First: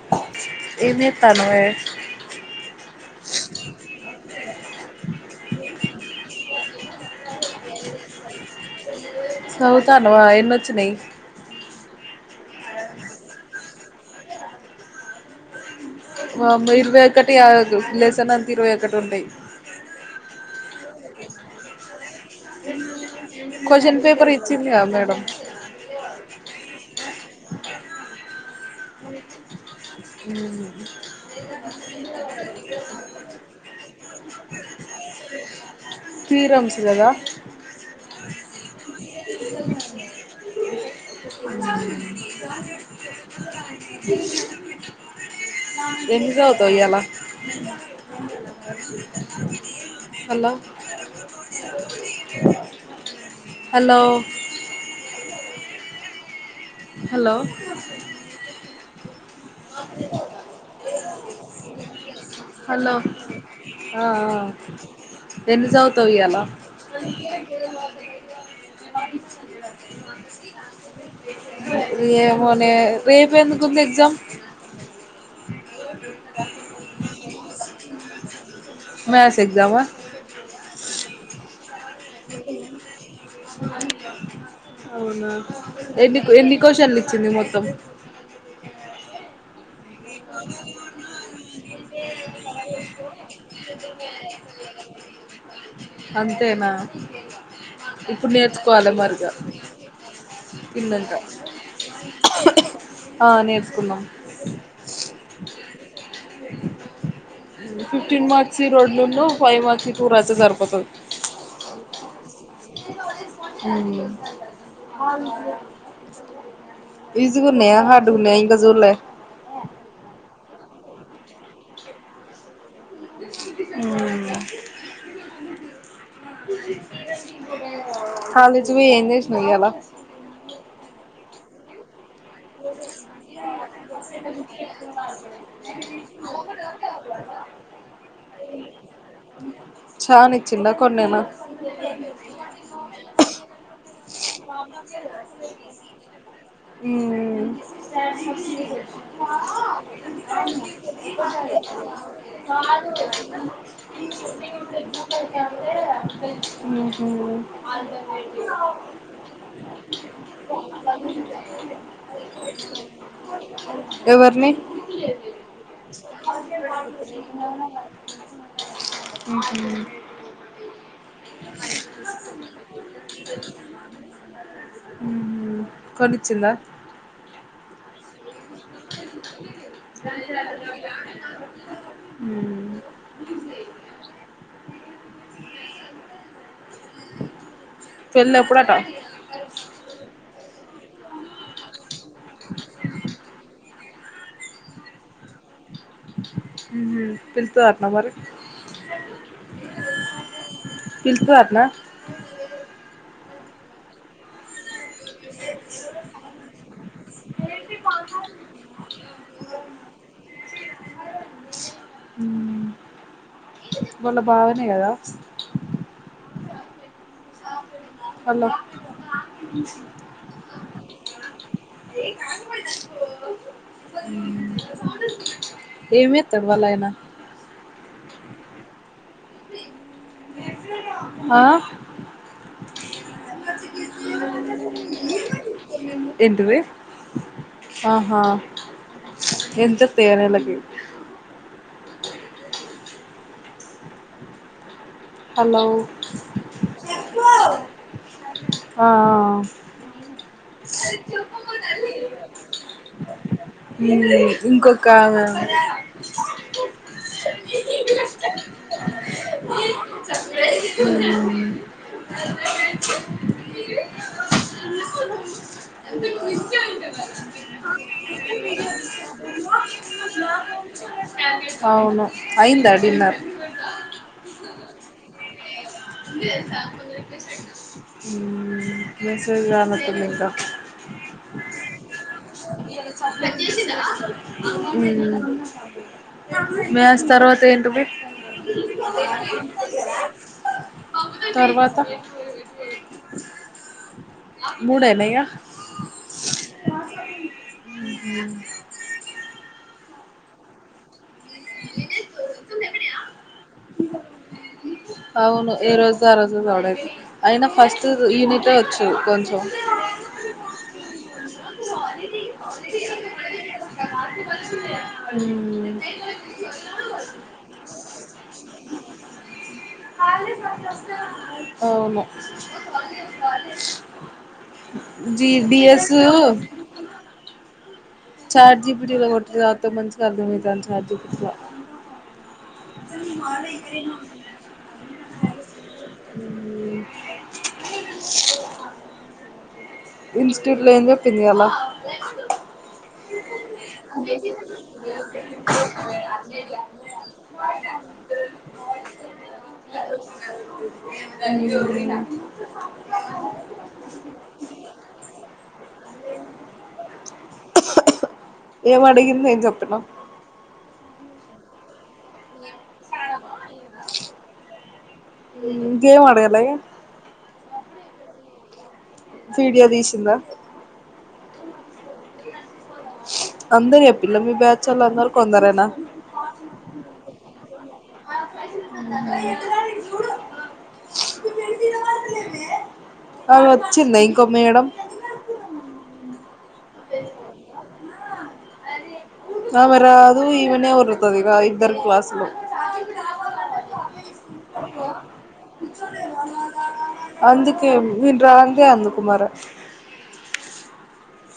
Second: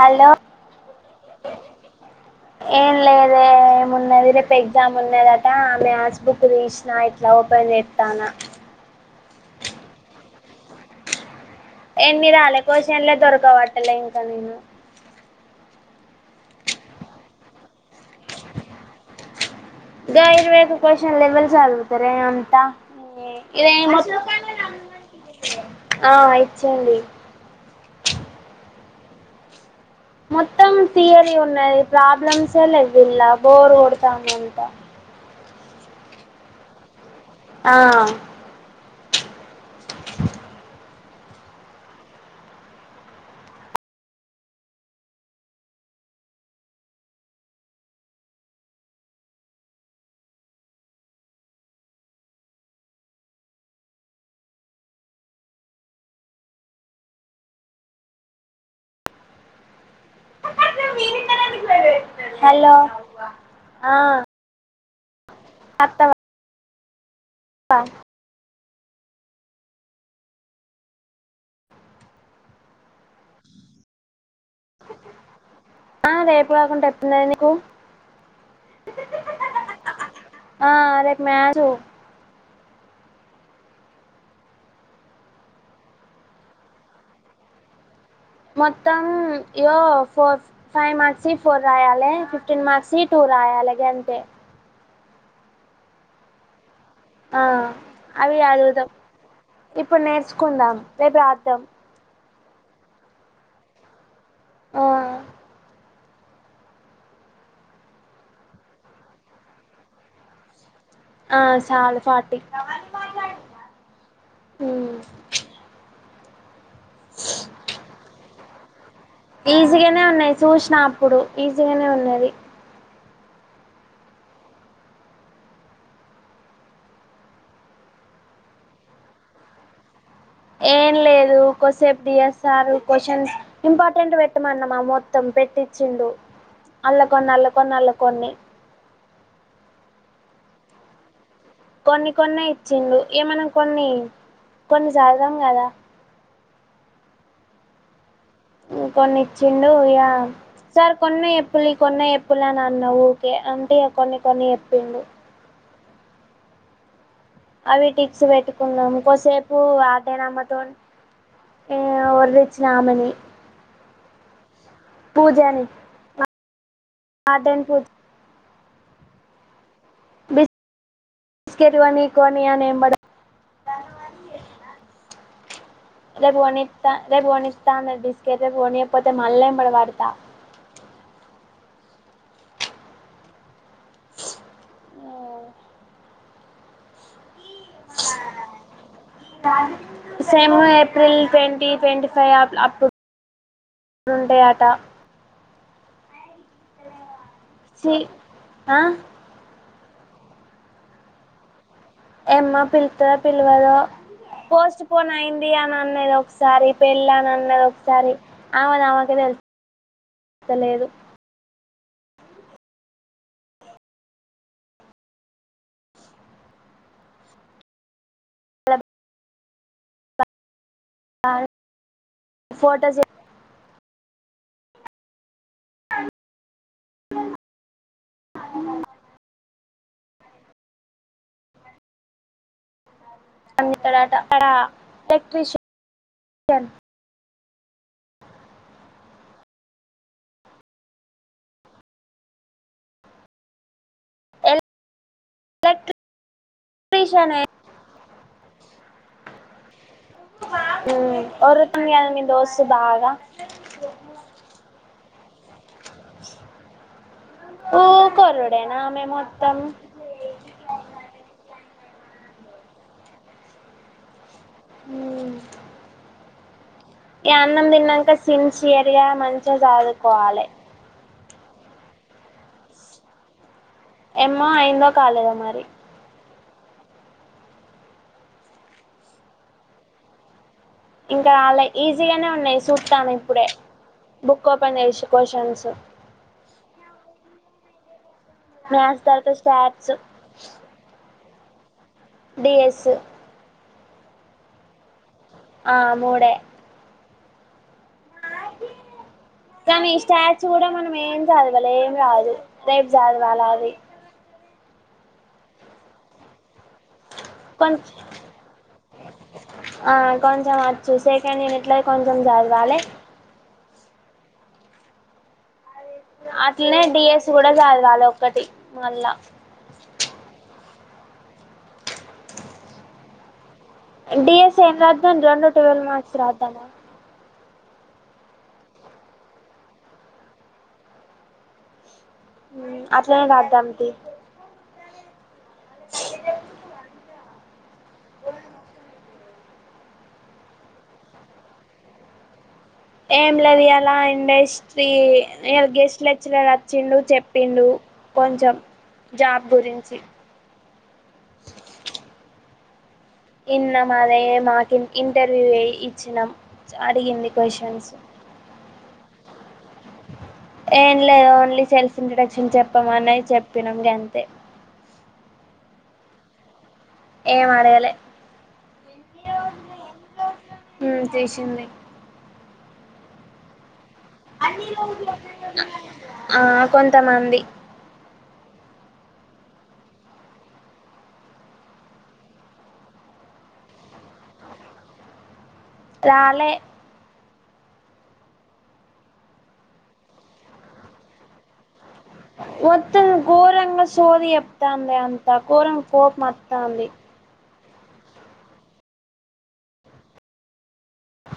Hello ఏంజేత్తానవే ఏం లేదే ఏమున్నది రేపు ఎగ్జామ్ ఉన్నదట ఆ మ్యాస్ బుక్ తీసిన ఇట్లా లోపల్ పెట్తాన సౌ తనవా ఎన్నొచ్చినయ్ ఎన్ని రాలే కొస్నెలే దొరకవట్ట్తలే ఇంకా నేను వామ్మో ఇరవై ఒకటి ఆగగు లెసనంత ఇరవై ఒకటుంటయి దే ఇరవైదు క్వషన్లే విల్సాగుతరే అంతా క్వశ్చన్ పేపర్ ఇచ్చిందిగా మేడం ఆ ఇచ్చంది మొత్తం థియరీ ఉన్నది ప్రాబ్లమ్సే లేదు ఇల్లా బోర్ గొడు తాందంట థీరమ్స్ గదా ఆ [inaudible] ఎన్ని సవుతియలా హలో హలో [inaudible] హలో ఆ ఆ ఎన్ని సవుతవ్ అత్తవా ఇయాలా [inaudible] ఏమోనే రేపెందుకుంది ఎక్జామ్ ఆ రేపు కాకుంట ఎప్పుందాయ్ నికు మ్యాస్ ఎగ్జామా ఆ రేప్ మ్యాసు అవునా ఎన్ని ఎన్నికోశాల్ని ఇచ్చింది. మొత్తం మొత్తం ఇగో ఫోర్ ఫైవ్ మార్సిట్ ఫోర్ రాయాలే ఫిఫ్టీన్ మార్క్స్వి టూ రాయాలే గంతే అంతేనా ఆ ఇప్పుడు అవి చదువుదాం నేర్చుకోవాలి మరిగా ఇప్పుడు నేర్చుకుందాం తిన్నంక రేపు రాద్దాం. ఆ నేర్చుకుందాం. ఆ ఫిఫ్టీన్ మార్క్స్వి రెండు ఉన్ను ఫైవ్ మార్క్స్వి టూ రాస్తే సరిపోతది. ఆ సాలు ఫార్టీ మ్మ్ మ్ ఈజీగున్నయా హార్డ్ గున్నయా ఇంక చూడలే ఈజీగానే ఉన్నాయి చూసిన అప్పుడు ఈజీగానే ఉన్నది. ఉమ్ కాలేజీ ఓయి ఏం చేసినావ్ ఇయాళ కోసేప్ డి ఎస్ పెట్టమన్నామా మొత్తం అల్లకొన్ని అల్లకొన్ని చానా ఇచ్చిండా కొన్నేనా కొన్ని కొన్నే ఇచ్చిండు ఇగ మనం కొన్ని కొన్ని చదవం కదా ఉమ్ కొన్ని ఇచ్చిండు ఇగా సార్ కొన్నే చెప్పుల్లి కొన్నే చెప్పుల్లి అని అన్నా వుకే అంటే ఇగ కొన్ని కొన్ని ఎప్పిండు ఉమ్ అవి టిక్స్ పెట్టుకున్నాము. కోసేపు వార్డెనామె తోనీ ఇగ ఒర్రిచ్చిన ఆమేని ఎవరిని పూజని ఆటేన్ పూజ ఉహుం బిస్కెట్ కొని కొని అని ఎంబడ రేపు కొనిచ్చిందా కొనిత్త రేపు కొనిస్తా ఇగ రేపు కొనియకపోతే మల్ల ఎంబడి పడతా మ్ పెళ్లి ఎప్పుడట same April twenty twenty five అ అప్పు ఉంటాయి అట పిల్తదటనా చి మరి ఆ పిల్తదట్నా ఏమో పిలుతదో పిలువదో పోస్ట్ పోన్ అయింది. అని అన్నది ఒకసారి పెళ్ళాని అన్నది ఒకసారి ఆమెది ఆమెకే తెలు తేలుత్తలేదు. మ్ వాళ్ళ బావనే గదా హలో ఫోటో మ్ ఏం ఎత్తడు వాళ్ళ ఆయన ఆ పని జెత్తాడట అక్కడ ఎలక్ట్రీషియాన్ ఏంటిది ఆహా! ఎంత వోత్తయో నెలకి ఎల్ హలో ఆఆ హ్మ్ ఒర్రుతుంది కదా నీ దోస్తు బాగా హ్మ్ ఇంకొక ఉకొర్రూడేనా ఆమె మొత్తం హ్మ్ ఉమ్. [inaudible] ఈ అన్నం తిన్నాక సిన్సియర్ గా మంచిగా చదుకోవాలి అవును అయిందా డిన్నర్ ఏమ్మో అయిందో కాలేదో మరి హ్మ్ [inaudible] ఇగ ఇంకా రాలే ఈజీగానే ఉన్నాయి చూస్తాన ఇప్పుడే బుక్ ఓపెన్ చేసి క్వశ్చన్స్ మ్యాస్ తర్వాత ఏంటిది మ్యాథ్స్ తర్వాత స్టాట్స్ తర్వాత డీఎస్ ముడేనా ఇగా ఆ మూడే హ్మ్ కానీ స్టాట్స్ కూడా మనం ఏం చదవాలి ఏం రాదు రేపు చదవాలదు [inaudible] అవును ఏ రోజుది ఆ రోజే చద్ అయినా కొం ఫస్ట్ యూనిట్లే వచ్చు కొంచెం క నేను ఇట్లా కొంచెం చదవాలి [inaudible] అట్లనే డిఎస్ కూడా చదవాలి ఒక్కటి మళ్ళా అవును డిఎస్ ఏం రాద్దాం జీ రెండు ట్వెల్వ్ డిఎస్ మార్క్స్ రాద్దామా చాట్ జీపిటీలో కొట్టి చదువ్తె మంచిగా అర్ధమైతది అని చాట్ జిపిటిల అట్లానే రాద్దాం తియ్ హ్మ్ ఇన్స్టిట్యూట్ లో ఎం చెప్పింది ఇయల ఏం లేదు ఎయలా ఇండస్ట్రీ ఇయల గెస్ట్ లేచ్చరర్ వచ్చిండు చెప్పిండు కోంచెం [inaudible] నిన్నా మాదె మాకు ఇంటర్వ్యూ ఇచ్చినాం అడిగింది క్వశ్చన్స్ ఏం అడిగింది ఎం చెప్పినవ్ ఏం లేదు ఓన్లీ సెల్ఫ్ ఇంట్రొడక్షన్ చెప్పమన్నది చెప్పినాం గంతే ఇంకేంఅడగలే ఏం ఆడగాలే వీడియో తీసిందా హ్మ్ చేసింది అందరు చెప్ప్ ఆ కొంతమంది [inaudible] ఆ వచ్చింద ఇంకొ మేడం రాలే ఆమె రాదు ఈమనె ఒర్రుతది ఇగ ఇద్దరు క్లాస్ మొత్తం ఘోరంగా సోది చెప్తంది అంత ఘోరం కోపం వత్తంది అందుకే నెన్ రానిదె అందుకు మరే ఆ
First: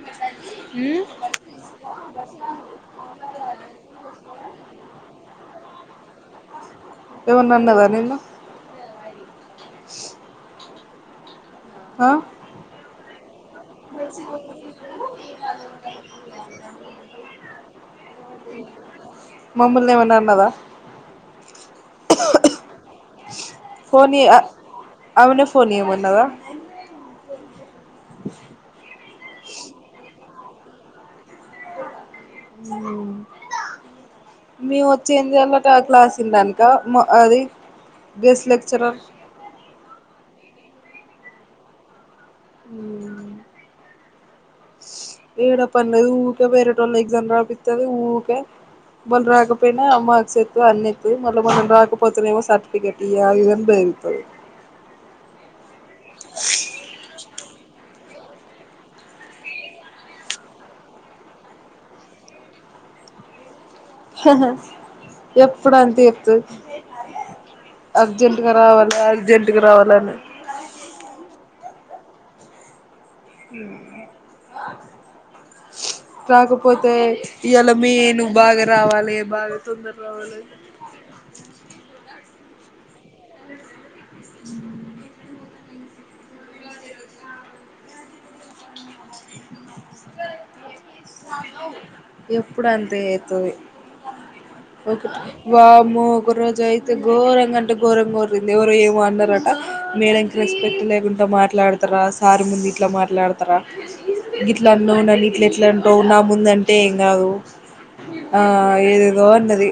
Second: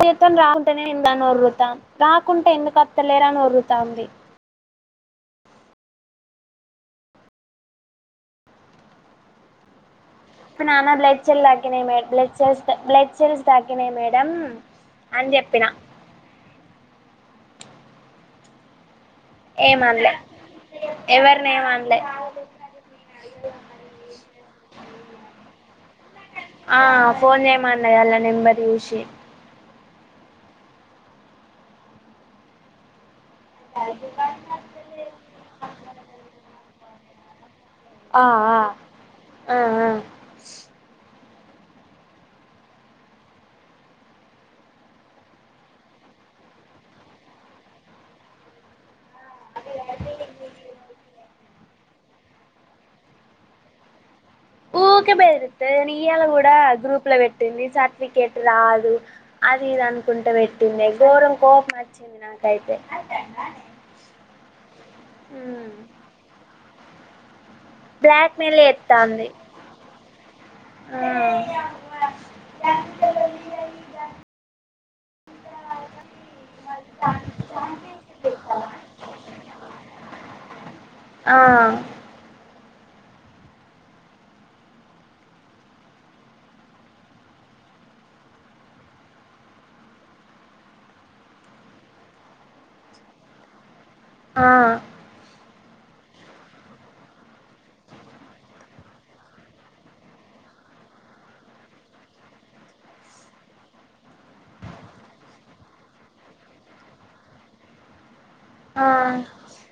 జీతం రావంటనే [unintelligible] ఒరు్రతాం రాకుంటే ఎందుకు అత్తలేరని ఒర్రుతాంది ఎవన్న అన్నదా నిన్ను స్ నానా బ్లడ్ చెెల్ దాగ్గినాయి మే బ్లెడ్ సెల్స్ బ్లడ్ సెల్స్ తగ్గినాయి మేడమ్ అన్ చెప్పిన మమ్ముూల్నె ఎమన్నదా నే మన్లే పోనీ ఇగ ఆ ఫోన్ చేయమన్నది ఆల్ల నెంబర్ చూసి మేము వచ్చి ఏం జేయాలట ఆ క్లాసుల ద మ అది ఆ గెస్ట్ ఆ లెక్చరర్ ఆ ఆ ఉ ఏడ పన్నలేదు ఊకే వేరే టోల్ల ఎక్జామ్ రాపిత్తది ఊక వాల్ రాకపోయినా మాక్స్ ఎత్తది అన్ని ఎత్తది మళ్ళీ మనం రాకపోతెనేమో సర్టిఫికేట్ ఇయ్య ఇదనిది ఊకే బెదిరిత్తే ఇయాల కూడ గ్రూప్ల పెట్ట పెట్టింది సర్టిఫికేట్ రాదు అది ఇది అనుకుంటే పెట్టింది ఘోరం కోపం వచ్చింది నాకు అట్లయితే హహ ఎప్పుడంతె చెప్తు బ్లాక్ అర్జెంట్గా మెయిల్ రావాలి అర్జెంట్గా రావాలని ఆ [inaudible] రాకపోతే ఇయాల మీ నువ్వు బాగ రావాలె బాగ తొందర రావాలె [inaudible] ఆ హా ఎప్పుడంతే చెప్తది ఆ [unintelligible] వామ్మా ఒక రోజు అయితే ఘోరంగా అంటే ఘోరంగా [unintelligible] ఎవరో ఏమో అన్నారట మేడంంకి రెస్పెక్ట్ లేకుండ మాట్లాడతరా సార్ ముందు ఇట్ల మాట్లాడతారా ఇట్ల అన్నో నని ఇట్ల ఎట్ల అంటావు నా ముందు అంటే ఏం కాదు ఆ ఏ ఆ దేదో అన్నది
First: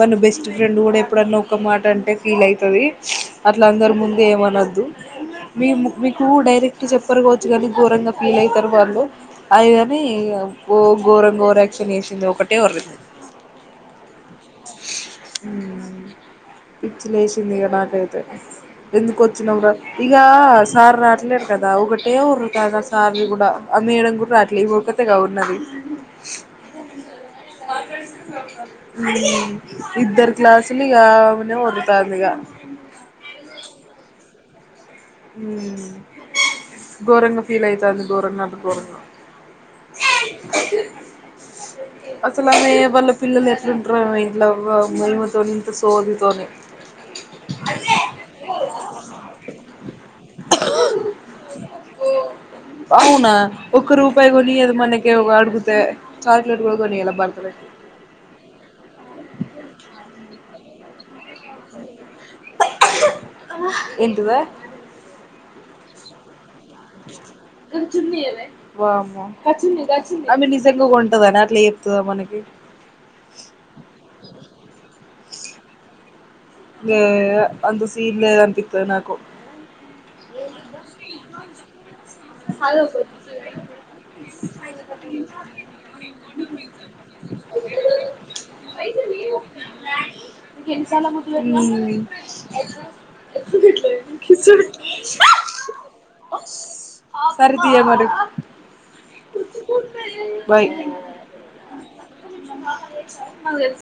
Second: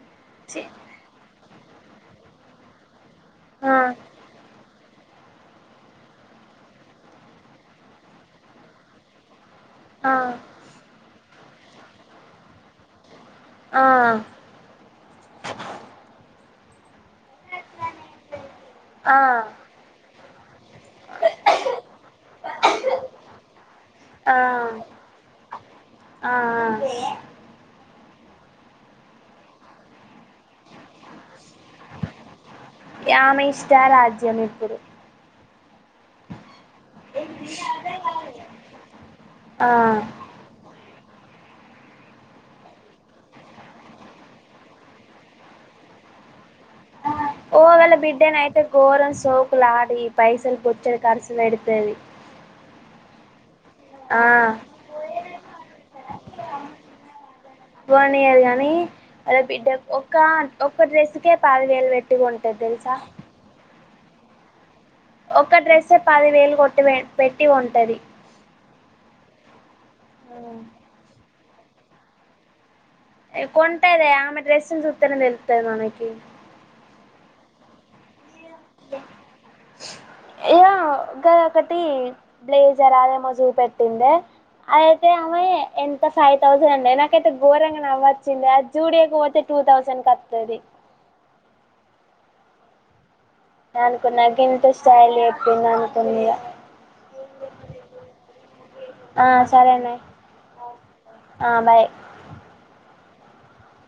మన బెస్ట్ చి ఫ్రెండ్ కూడ ఎప్పుడన్నా ఒక మాట అంటే ఫీల్ అయితది అట్ల ఆ అందరు ముందు ఏం అనద్దు మీ మీకు డైరెక్ట్ చెప్పరుకోవచ్చు కానీ ఘరంగ ఫీల్ అయితారు వాళ్ళు అది ఇదని ఆ ఘోర ఘోరాక్షన్ వేసింది ఒకటే వర్రు ఆ ఇ పిచ్చిలేసింది ఇక నాకైతే ఆ ఎందుక్ వచ్చినాంర ఇక సార్ రాట్లేదు కదా ఒకటే వర్రు కాద సార్ కూడా ఆ మేడం కూడా ఆ రాట్లే ఇకతేగా ఉన్నది ఆ ఇద్దర్ క్లాసులు ఇగ ఒకటె ఉండుతందిగా ఆమె ఇష్ట రాజ్యం ఇప్పుడు ఘోరంగా ఫీల్ అయితాంది ఘోరంగ అంటే ఘోరంగా ఆ అసలామె వాళ్ళ పిల్లలు ఎట్లుంటారేమో ఇంట్లో [unintelligible] ఇంత సోదితో ని హ యో వాళ్ళ బిడ్డనయితే ఘోరం సోకులాడి పైసలు బొచ్చడి ఖర్చులు పెడ్తది అవున ఒక్క రూపాయి గూడ ఇయ్యదు మనకి అడుగితే చాక్లెట్గని ఎలా బర్తవ పోన్యల్ గానీ అల్లా బిడ్డ ఒ ఒక్క డ్రెస్ అందుకే పాలలు వెట్టిగా ఉంటా తెలుసా ఎందువ ఒక్క డ్రెస్ పది వేలు కొట్టి పెట్టి కొంటది వామ్మో అమే నిజంగా కొంటాడ అని అట్లా చెప్తుందా మనకి కొంటాదే అమె డెస్సున్ సుత్తనే తెలుస్తుంది మనకి అంత సీన్ లేద అనిపిస్తుంది నాకు ఇకొటి బ్లేజర్ అదే మో సుపెట్టింద అదయితే అమ్మాయి ఎంత ఫైవ్ థౌసండ్ అండి నాకైతే ఘోరంగా నవ్వచ్చింది ఆ జూడియక పోతే టూ థౌజండ్ కత్తది ఉమ్ అనుకూన ఇంతె స్టైల్ చేస్తుంది అనుకూన [inaudible] ఆ సరేనే బాయ్ ఆ బాయ్ మద